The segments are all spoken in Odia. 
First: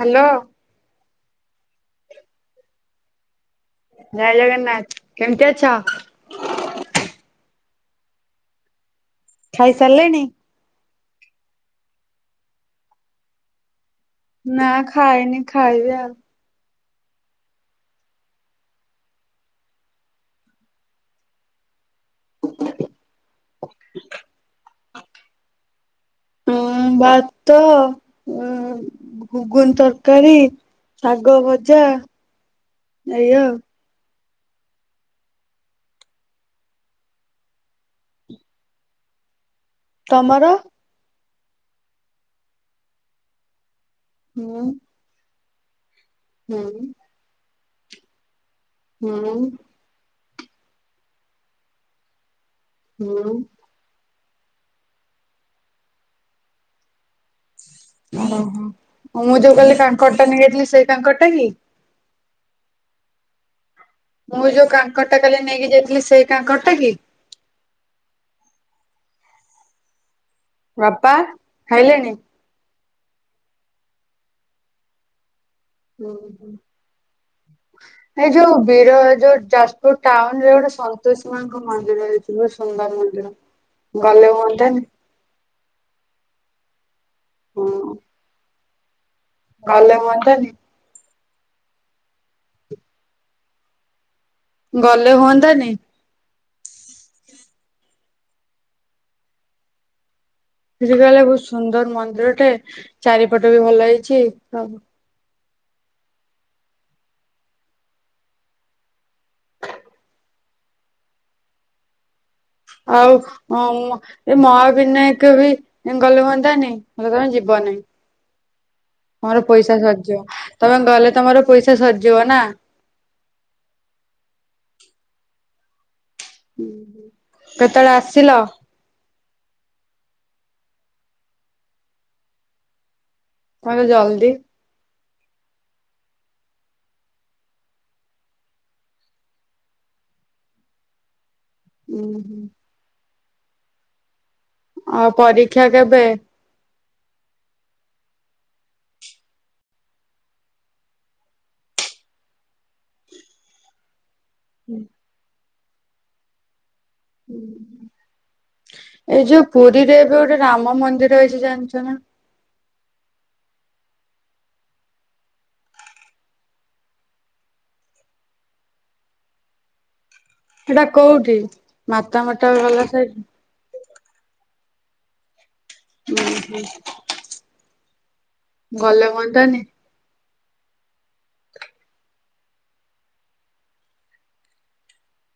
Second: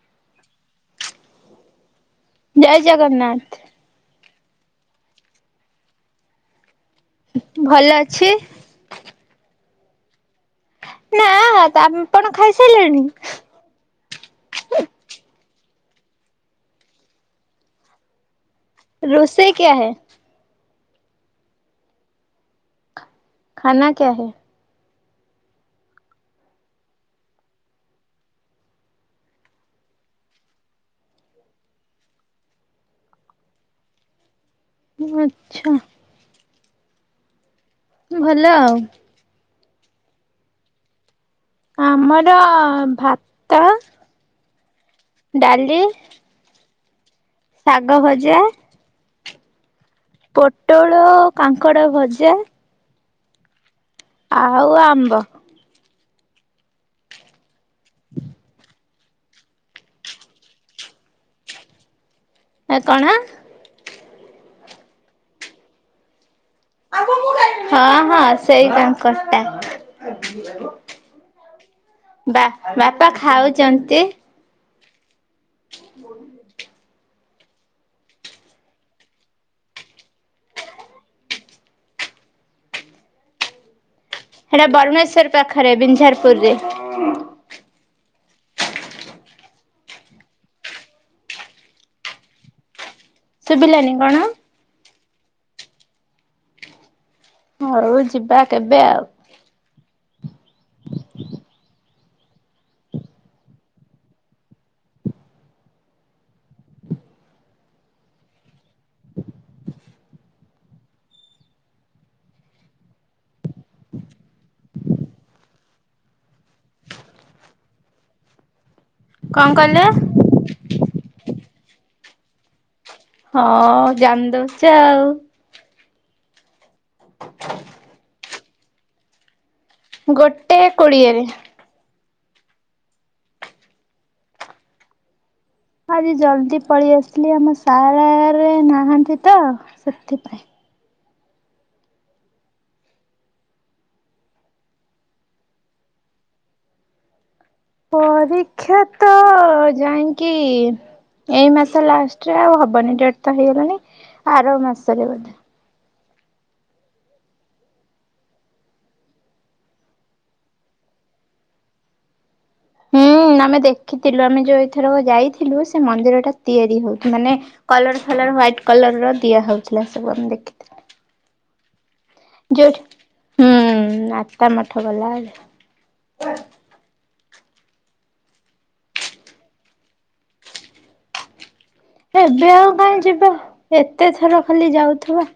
ହ୍ୟାଲୋ। ଜୟ ଜଗନ୍ନାଥ। ଜୟ ଜଗନ୍ନାଥ। କେମିତି ଅଛ? ଭଲ ଅଛି। ଖାଇସାରିଲେଣି? ନା ଆମେପଣ ଖାଇସାରିଲେଣି? ନା ଖାଇନି ଖାଇବି ଆଉ। ରୋଷେଇ କ୍ୟା ହେ? ଖାନା କ୍ୟା ହେଁ? ଉନ୍ ଭାତ ଉଁ ଘୁଗୁନି ତରକାରୀ, ଶାଗ ଭଜା, ଏଇ ଆଉ। [inaudible] [inaudible] ତମର? ଆମର ଭାତ, ହୁଁ। ଡାଲି, ହୁଁ। ଶାଗ ଭଜା, ହୁଁ। ପୋଟଳ, କାଙ୍କଡ଼ ଭଜା, ହୁଁ। ଆଉ ଆମ୍ବ। ଓହୋ। ମୁଁ ଯୋଉ କାଲି କାଙ୍କଡ଼ ଟା ନେଇଯାଇଥିଲି ସେଇ କାଙ୍କଡ଼ ଟା କି? ଏ କଣ? ମୁଁ ଯୋଉ କାଙ୍କଡ଼ ଟା କାଲି ନେଇକି ଯାଇଥିଲି ସେଇ କାଙ୍କଡ଼ ଟା କି? ହଁ ହଁ ସେଇ ବାଙ୍କଟା। ବାପା ଖାଇଲେଣିି? ବା ବାପା ଖାଉଛନ୍ତି। ହୁଁ ହୁଁ। ଏଇ ଯୋଉ ବିର ଯୋଉ ଯାଜପୁର ଟାଉନ୍ ରେ ଗୋଟେ ସନ୍ତୋଶୀ ମାଙ୍କ ମନ୍ଦିର ହେଇଥିବ ସୁନ୍ଦର ମନ୍ଦିର। ଗଲେ ସେଟା ହୁଅନ୍ତାନି ବରୁଣେଶ୍ଵର ପାଖରେ ବିଞ୍ଜାରପୁରରେ। ହୁଁ। [unintelligible] ଶୁଭିଲାନି କଣ? ଗଲେ ହୁଅନ୍ତାନି? ଘରୁ ଯିବା କେବେ ଆଉ? ସେଠି କାଳେ ବହୁତ ସୁନ୍ଦର ମନ୍ଦିରଟେ ଚାରିପଟ ବି ଭଲ ହେଇଛି ସବ ଆଉ ଅମ୍ ଏ ମହା ବିନାୟକ ବି ଗଲେ ହୁଅନ୍ତାନି ତମେ ଜମା ଯିବନାହିଁ। ମୋର କଣ ପଇସା କହିଲେ ସରିଜିବ ତମେ ଗଲେ ତମର ପଇସା ସରିଜିବ ନା? ହଁ ଜାଣି ଦଉଛ ଆଉ। କେତେବେଳେ ଆସିଲ? ଗୋଟେ କୋଡ଼ିଏରେ। ତାହଲେ ଜଲ୍ଦି ହଁ ଆଜି ଜଲ୍ଦି ପଳେଇ ଆସିଲି ଆମ ସାର୍ରେ ନାହାନ୍ତି ତ ସେଥିପାଇଁ। ଉୁଁ ହୁଁ। ଆଉ ପରୀକ୍ଷା କେବେ? ପରୀକ୍ଷା ତ ଯାଇକି ଏଇ ମାସ ଲାଷ୍ଟରେ ଆଉ ହବନି ଡେଟ୍ ତ ହେଇଗଲାଣି ଆର ମାସରେ ବୋଧେ। ଏଇ ଯୋଉ ପୁରୀରେ ଏବେ ଗୋଟେ ରାମ ମନ୍ଦିର ହେଇଛି ଜାଣିଛ ନା? ହୁଁ ଆମେ ଦେଖିଥିଲୁ ଆମେ ଯୋଉ ଏଇଥରକ ଯାଇଥିଲୁ ସେ ମନ୍ଦିର ଟା ତିଆରି ହଉ ମାନେ କଲର ଫଲର ହ୍ଵାଇଟ୍ କଲର ର ଦିଆ ହଉଥିଲା ସବୁ ଆମେ ଦେଖିଥିଲୁ। ସେଇଟା କୋଉଠି ମାତା ମଠ ଗଲା ସାଇଟ୍ ହୁ ମାତା ମଠ ଗଲା ବେଳେ। ଉଁ ହୁଁ। ଗଲେ ହୁଅନ୍ତାନି? ଏବେ ଆଉ କାଇଁ ଯିବା ଏତେ ଥର ଖାଲି ଯାଉଥିବା।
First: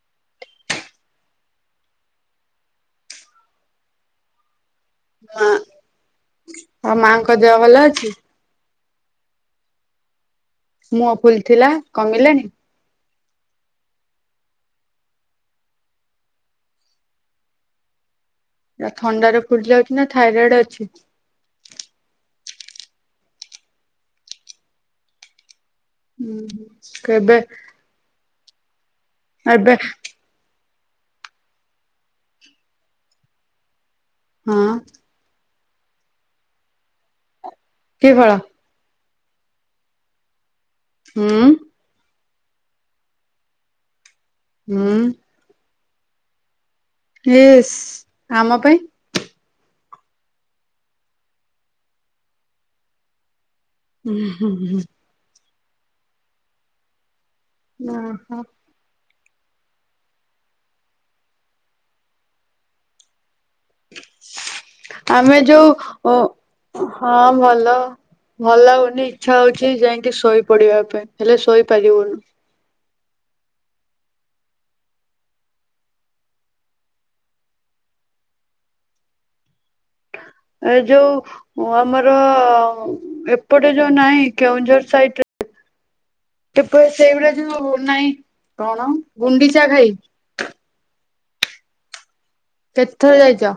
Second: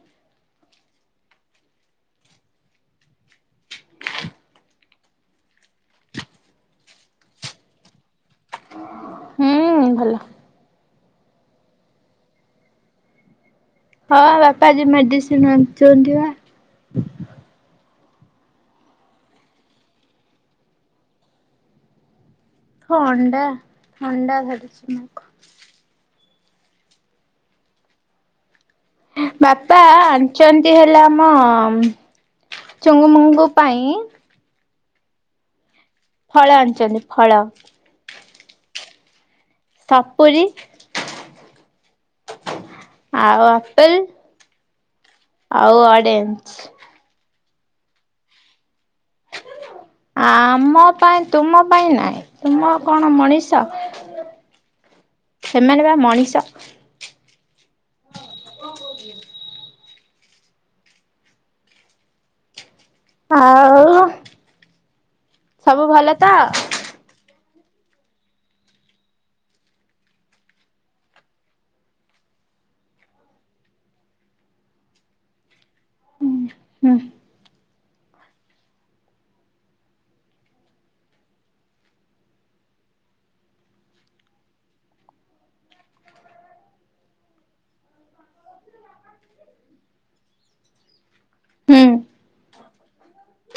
ମା ଆଉ ମାଙ୍କ ଦେହ ଭଲ ଅଛି? ହୁଁ ଭଲ। ମୁଁହ ଫୁଲ ଥିଲା କମିଲାଣି? ହଁ ବାପା ଆଜି ମେଡିସିନ ଆଣିଛନ୍ତି ପା। ଏ ଥଣ୍ଡାରେ ଫୁଲି ଯାଉଛି ନା ଥାଇରଏଡ୍ ଅଛି? ଥଣ୍ଡା ଥଣ୍ଡା ଧରିଛି ମାଆକୁ। ଉଁ ହୁଁ କେବେ? ଏବେ ବାପା ଆନ୍ ଆଣିଛନ୍ତି ହେଲା ଆମ ଚୁଙ୍ଗୁ ମୁଙ୍ଗୁ ପାଇଁ ହଁ। ଫଳ ଆଣିଛନ୍ତି ଫଳ। କି ଫଳ ସପୁରି ହୁଁ ଆଉ ଆପେଲ ହୁଁ ଆଉ ଅଡେଞ୍ ୟିସ୍ ଆମ ପାଇଁ ଆମ ପାଇଁ ତୁମ ପାଇଁ ନାଇଁ ତୁମ କଣ ମଣିଷ। ହୁଁ ହୁଁ ହୁଁ ସେମାନେ ବା ମଣିଷ। ହଁ ହୋ ଆଉ ଆମେ ସବୁ ଭଲ ଯୋଉ ତ ହଁ ଭଲ। ଭଲ ଲାଗୁନି ଇଚ୍ଛା ହଉଛି ଯାଇକି ଶୋଇ ପଡିବା ପାଇଁ ହେଲେ ଶୋଇପାରିବୁନି। ହୁଁ ଏ ଯୋଉ ଆମର ଏପଟେ ଯୋଉ ନାହିଁ କେଉଁଝର ସାଇଡରେ ତ ସେଇଭଳିଆ ଯୋଉ ନାଇଁ କଣ? ଗୁଣ୍ଡିଚା ଖାଇ। ହୁଁ। କେତେଥର ଯାଇଛ?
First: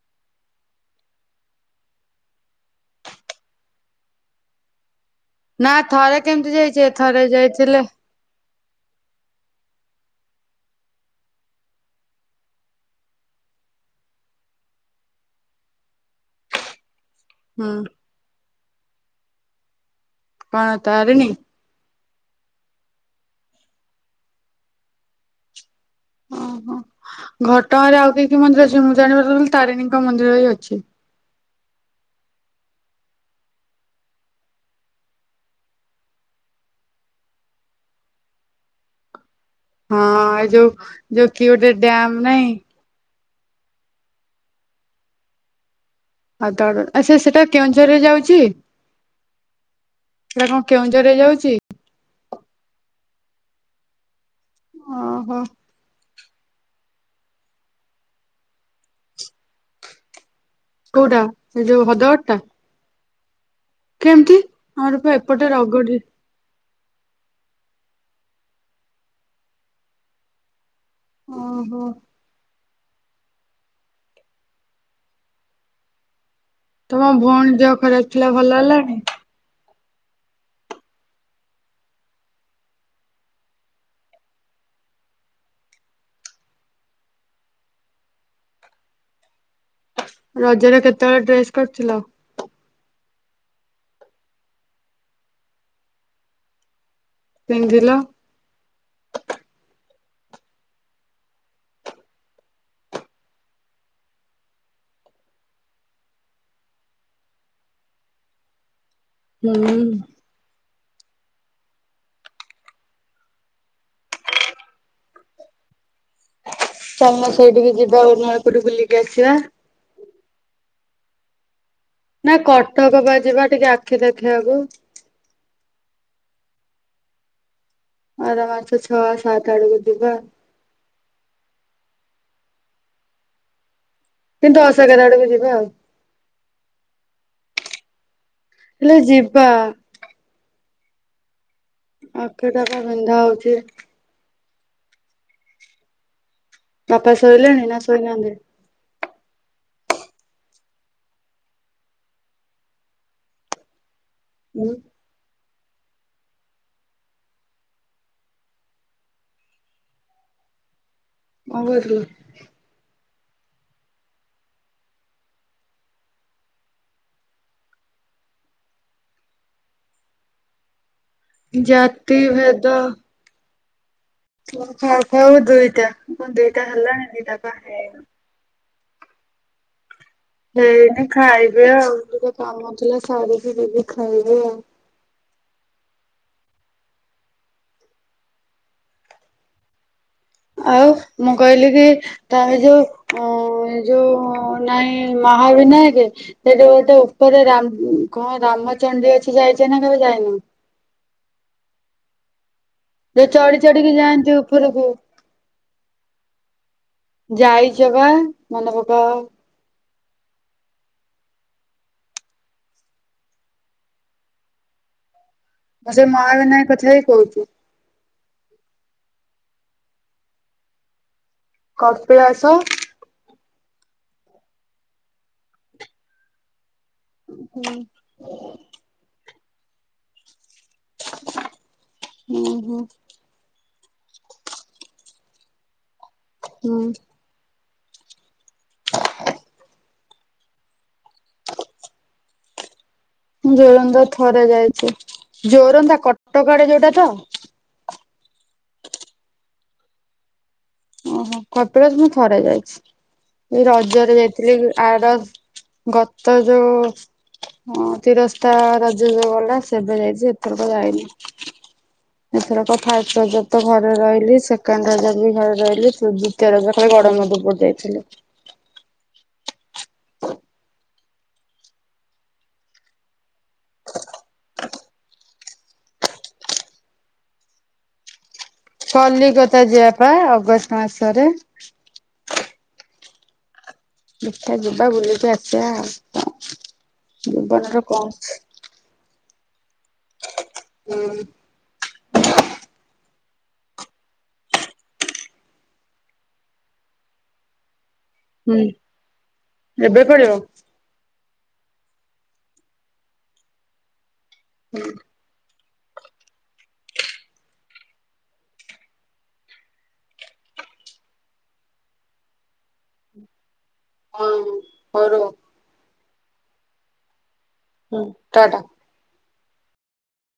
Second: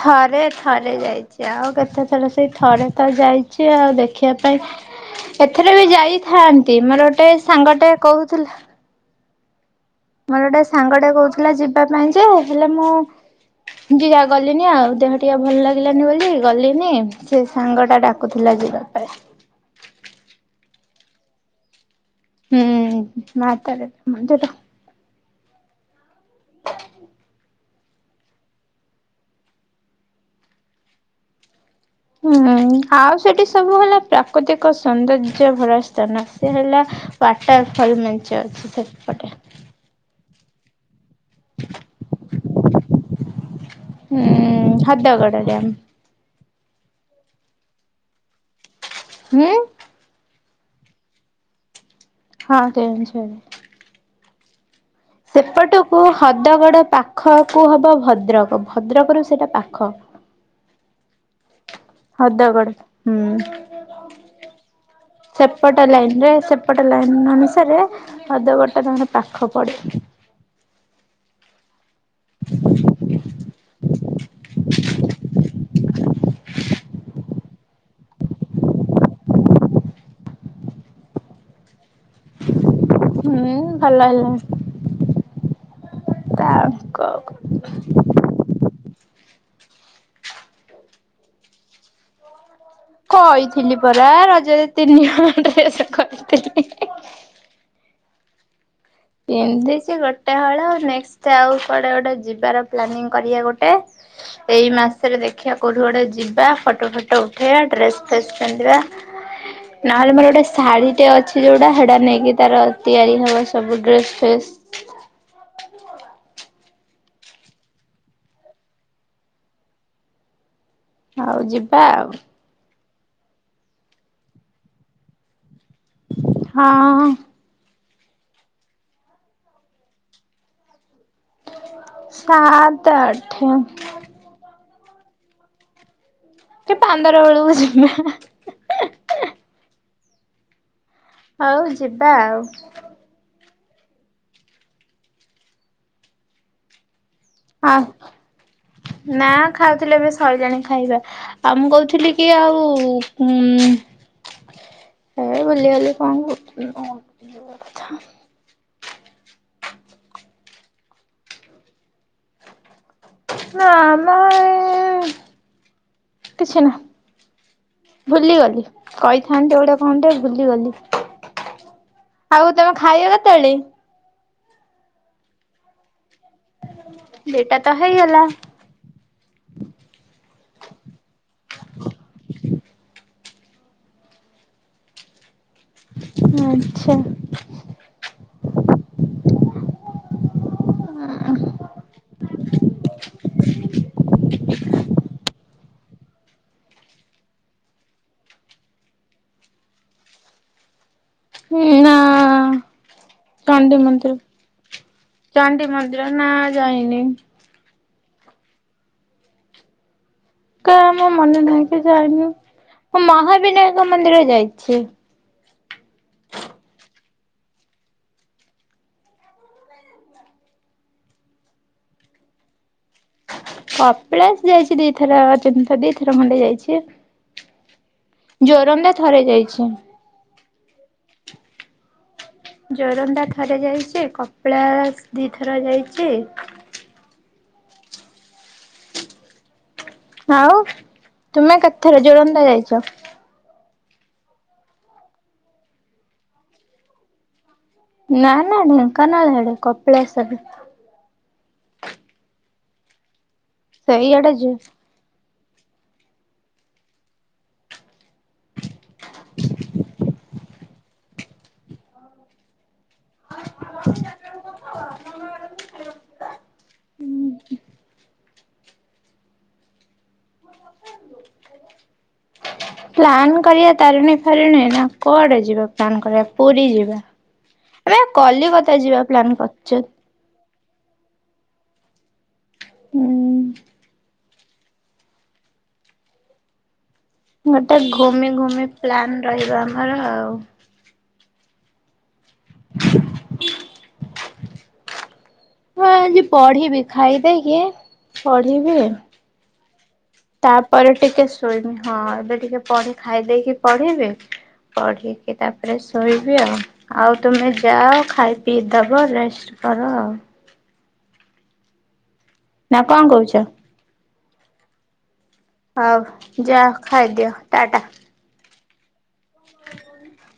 ଥରେ ଥରେ ଯାଇଛି ଆଉ କେତେଥର ସେଇ ଥରେ ତ ଯାଇଛି ଆଉ ଦେଖିବା ପାଇଁ ଏଥିରେ ନା ବି ଥରେ କେମିତି ଯାଇଥାନ୍ତି ଯାଇଛେ ମୋର ଥରେ ଗୋଟେ ଯାଇଥିଲେ ସାଙ୍ଗଟେ କହୁଥିଲା ମୋର ଗୋଟେ ସାଙ୍ଗଟେ କହୁଥିଲା ଯିବା ପାଇଁ ଯେ ହେ ହେଲେ ମୁଁ ଯ ଯା ଗଲିନି ଆଉ ଦେହ ଟିକେ ଭଲ ଲାଗିଲାନି ବୋଲି ଗଲିନି ସେ ହୁଁ ସାଙ୍ଗଟା ଡାକୁଥିଲା ଯିବା ପାଇଁ। କଣ ତାରିଣି। ହୁଁ ମାତାରିଣି ମନ୍ଦିର। ହ ଓହୋ। ଘଟଗାଁରେ ଆଉ କି କି ମନ୍ଦିର ଅଛି ମୁଁ ଜାଣିବାରେ ଖାଲି ତାରିଣୀଙ୍କ ମନ୍ଦିର ବି ଅଛି। ହୁଁ ଆଉ ସେଠି ସବୁ ହେଲା ପ୍ରାକୃତିକ ସୌନ୍ଦର୍ଯ୍ୟ ଭରା ସ୍ଥାନ ସେ ହେଲା ୱାଟର ଫଲ୍ ମେଞ୍ଚେ ଅଛି ସେପଟେ। ହଁ ଏ ଯୋଉ ଯୋଉ କି ଗୋଟେ ଡ୍ୟାମ ନାଇଁ। ହୁଁ ହଦଗଡ଼ା ଡ୍ୟାମ୍। ହାଦଗଡା ଆଛା ସେଟା କେଉଁଝର ରେ ଯାଉଛି? ହଁ ଏଟା କଣ କେଉଁଝର ରେ ଯାଉଛି। ହଁ କେଉଁଝର ରେ। ଓହୋ ସେପଟକୁ ହ୍ରଦଗଡ ପାଖ କୁ ହବ ଭଦ୍ରକ ଭଦ୍ରକରୁୁ ସେଇଟା ପାଖ। କୋଉଟା ସେ ଯୋଉ ହଦ ହଦଗଡ ହୁଁ କେମିତି ଆମର ପା ଏପଟେ ସେପଟ ରଗଡି ଲାଇନ ରେ ସେ ଏପଟ ଲାଇନ୍ ଅନୁସାରେ ହଦଗଡ ଟା ତାଙ୍କର ପାଖ ପଡ଼େ। ଓହୋ [inaudible] ତମ ଭଉଣୀ ଦେହ ଖରାପ ଥିଲା ଭଲ ହେଲାଣି। ହୁଁ ଭଲ ହେଲା ତ। କ ରଜରେ କେତେ ହଳ ଡ୍ରେସ୍ କରିଥିଲ। କହିଥିଲି ପରା ରଜରେ ତିନି ହଳ ତ୍ରେସେ କହିଥିଲି। ପିନ୍ଧିଲ? ପିନ୍ଧିଛି ଗୋଟେ ହଳ। ନେକ୍ଷ୍ଟେ ଆଉ କୁଆଡେ ଗୋଟେ ଯିବାର ପ୍ଲାନିଂ କରିବା ଗୋଟେ। ଏଇ ମାସରେ ଦେଖିବା କୋଉଠି ଗୋଟେ ଯିବା। ଫଟୋ ଫଟୋ ଉଠେଇବା। ଡ୍ରେସ ଫ୍ରେସ ପିନ୍ଧିବା। ହୁଁ ନହେଲେ ମୋର ଗୋଟେ ଶାଢୀ ଟେ ଅଛି ଯୋଉଟା ସେଟା ନେଇକି ତାର ତିଆରି ହବ ସବୁ ଡ୍ରେସ୍ ଫେସ୍। ଚାଲୁନ ସେଇଠିକି ଯିବା [inaudible] ବୁଲିକି ଆସିବା। ହଉ ଯିବା ଆଉ। ନାଇଁ କଟକ ବା ଯିବା ଟିକେ ଆଖି ଦେଖିଇବାକୁ। ହଁ ଆର ମାଛ ଛଅ, ସାତ ଆଡକୁ ଯିବା। ସାତ, ଆଠ। କି ଦଶ, ଏଗାର ଆଡ଼ୁକୁ ଯିବା ଆଉ। କି ପାନ୍ଦର ବେଳକୁ ଜିବା? ହେଲେ ଯିବା। ହଉ ଯିବା ଆଉ। ଆଖିଟା ବା ବିନ୍ଧା ହଉଛି। ବାପା ଶୋଇଲେଣି ହଁ ନା ଶୋଇନାହାନ୍ତି? ନା ଖାଉଥିଲେ ଏବେ ଶଇଲାଣି ଖାଇବା। ଆଉ ମୁଁ କହୁଥିଲି କି ଆଉ ଉଁ ଉଁ [inaudible] କଥା କଣ କରୁଥିଲୁ? ନା ଆମ ଘରେ କିଛି ନା ଭୁଲିଗଲି। କହିଥାନ୍ତି ଗୋଟେ କଣ ଟେ ଭୁଲିଗଲି। ଜାତି ଆଉ ତମେ ଖାଇବ କେତେବେଳେ? ଆମର ଖାଉ ଖାଉ ଦୁଇଟା। କଣ ଦୁଇଟା ହେଲାଣି? ଦୁଇଟା ବା ଦିଟା ତ ହେଇନି। ହେଇଗଲା ହୁଁ, ମୁଁ ଖାଇବି ଆଉ। ଟିକେ କାମ ଥିଲା ସାରିକି ଯିବି ଖାଇବି ଆଉ। ଆଚ୍ଛା। ଆଉ ମୁଁ କହିଲି କି, ତାର ଯୋଉ ଅ ଯୋଉ ନାଇଁ ଏ ମହାବିନାୟେକେ? ସେଠି ଗୋଟେ ଉପରେ କଣ ରାମଚଣ୍ଡୀ ଅଛି ଯାଇଛ ନା କେବେ ଯାଇନ? ହୁଁ, ନା। ଯଉ ଚଢ଼ି ଚଣ୍ଡୀ ଚଢ଼ିକି ମନ୍ଦିର ଯାଆନ୍ତି ଉପରକୁ। ଚଣ୍ଡୀ ମନ୍ଦିର ନା ଯାଇନି ଯାଇଛ ବା। ମନେ ପକାଅ। କଇଁ ଆମ ମନେ ନାହିଁ କି ଜାଇନି। ମୁଁ ମହାବିନାୟକ ମନ୍ଦିର ଯାଇଛି। ମୁଁ ସେ ମହାବିନାୟକ କଥା ହିଁ କହୁଛୁ। କପିଳାସ? କପିଳାସ ଯାଇଛି ଦିଥର, ତିନିଥର, ଦିଥର ଖଣ୍ଡେ ଯାଇଛି। ହୁଁ ଯୋରନ୍ଦା ଥରେ ଯାଇଛି। ହୁଁ ହୁଁ। ଜୋରନ୍ଦା ଥରେ ଯାଇଛି। କପଳାସ ଦି ଥର ଯାଇଛି। ହୁଁ [inaudible] ଆଉ, ତୁମେ କେତେଥର ଜୋରନ୍ଦା ଯାଇଛ? ଜୋରନ୍ଦା ଥରେ ଯାଇଛି ଜୋରନ୍ଦା କଟକ ଆଡ଼େ ଯୋଉଟା ତ। ନା ନା ଢେଙ୍କାନାଳ ଆଡେ କପିଳାସ ଆଡ଼େ। ଓହୋ କପିଳାସ ମୁଁ ଥରେ ଯାଇଛି ଏଇ ରଜରେ ସେଇଆଡେ ଯାଇଥିଲି ଯା ଆର? ଗତ ଯୋଉ। ହଁ ତିରସ୍ତା ରଜ ଯୋଉ ଗଲା ସେବେ ଯାଇଛି ଏବେ ତ ଯାଇନି। ଏଥର କ ଫଷ୍ଟ ରଜରେ ତ ଘରେ ରହିଲି ସେକେଣ୍ଡ ରଜରେ ବି ଘରେ। ରହିଲି ଦିତୀୟ ରଜରେ ଗଡମଧୁପୁର ଯାଇଥିଲି। [unintelligible] ପ୍ଲାନ୍ କରିବା ତାରିଣୀ ଫାରିଣୀ ନା କୁଆଡେ ଯିବା ପ୍ଲାନ୍ କରିବା ପୁରୀ ଯିବା। ଏବେ କଲିକତା ଯିବା ପ୍ଲାନ୍ କରିୁଛ। ବା ଅଗଷ୍ଟ ମାସରେ। ହୁଁ। ଦେଖା ଯିବା ବୁଲିକି ଆସିବା ଆଉ। ଗୋଟେ ଜୀବନର କଣ ଘୁମି ଅଛି। ଘୁମି ପ୍ଲାନ ରହିବ ଆମର ଆଉ। ହୁଁ। [unintelligible] ହଁ ଆଜି ପଢିବି ଖାଇଦେଇକି ହୁଁ ପଢିବି। ଏବେ ପଢ଼ିବ। ତାପରେ ଟିକେ ଶୋଇମି ହଁ ଏବେ ଟିକେ ପଢି ଖାଇ ଦେଇକି ପଢ଼ିଲେ ପଢ଼ି। ତାପରେ ଶୋଇବି ଆଉ ଆଉ ତୁମେ ଯାଅ ଖାଇ ପିଇ ଦେବ ରେଷ୍ଟ? କରଉ? ନା କଣ କହୁଛ। ହଉ ହଉ ରୁହ। ଆଉ ଯଅ ଖାଇଦିଅ ଟାଟା। ଟା ଟା। ହ [unintelligible]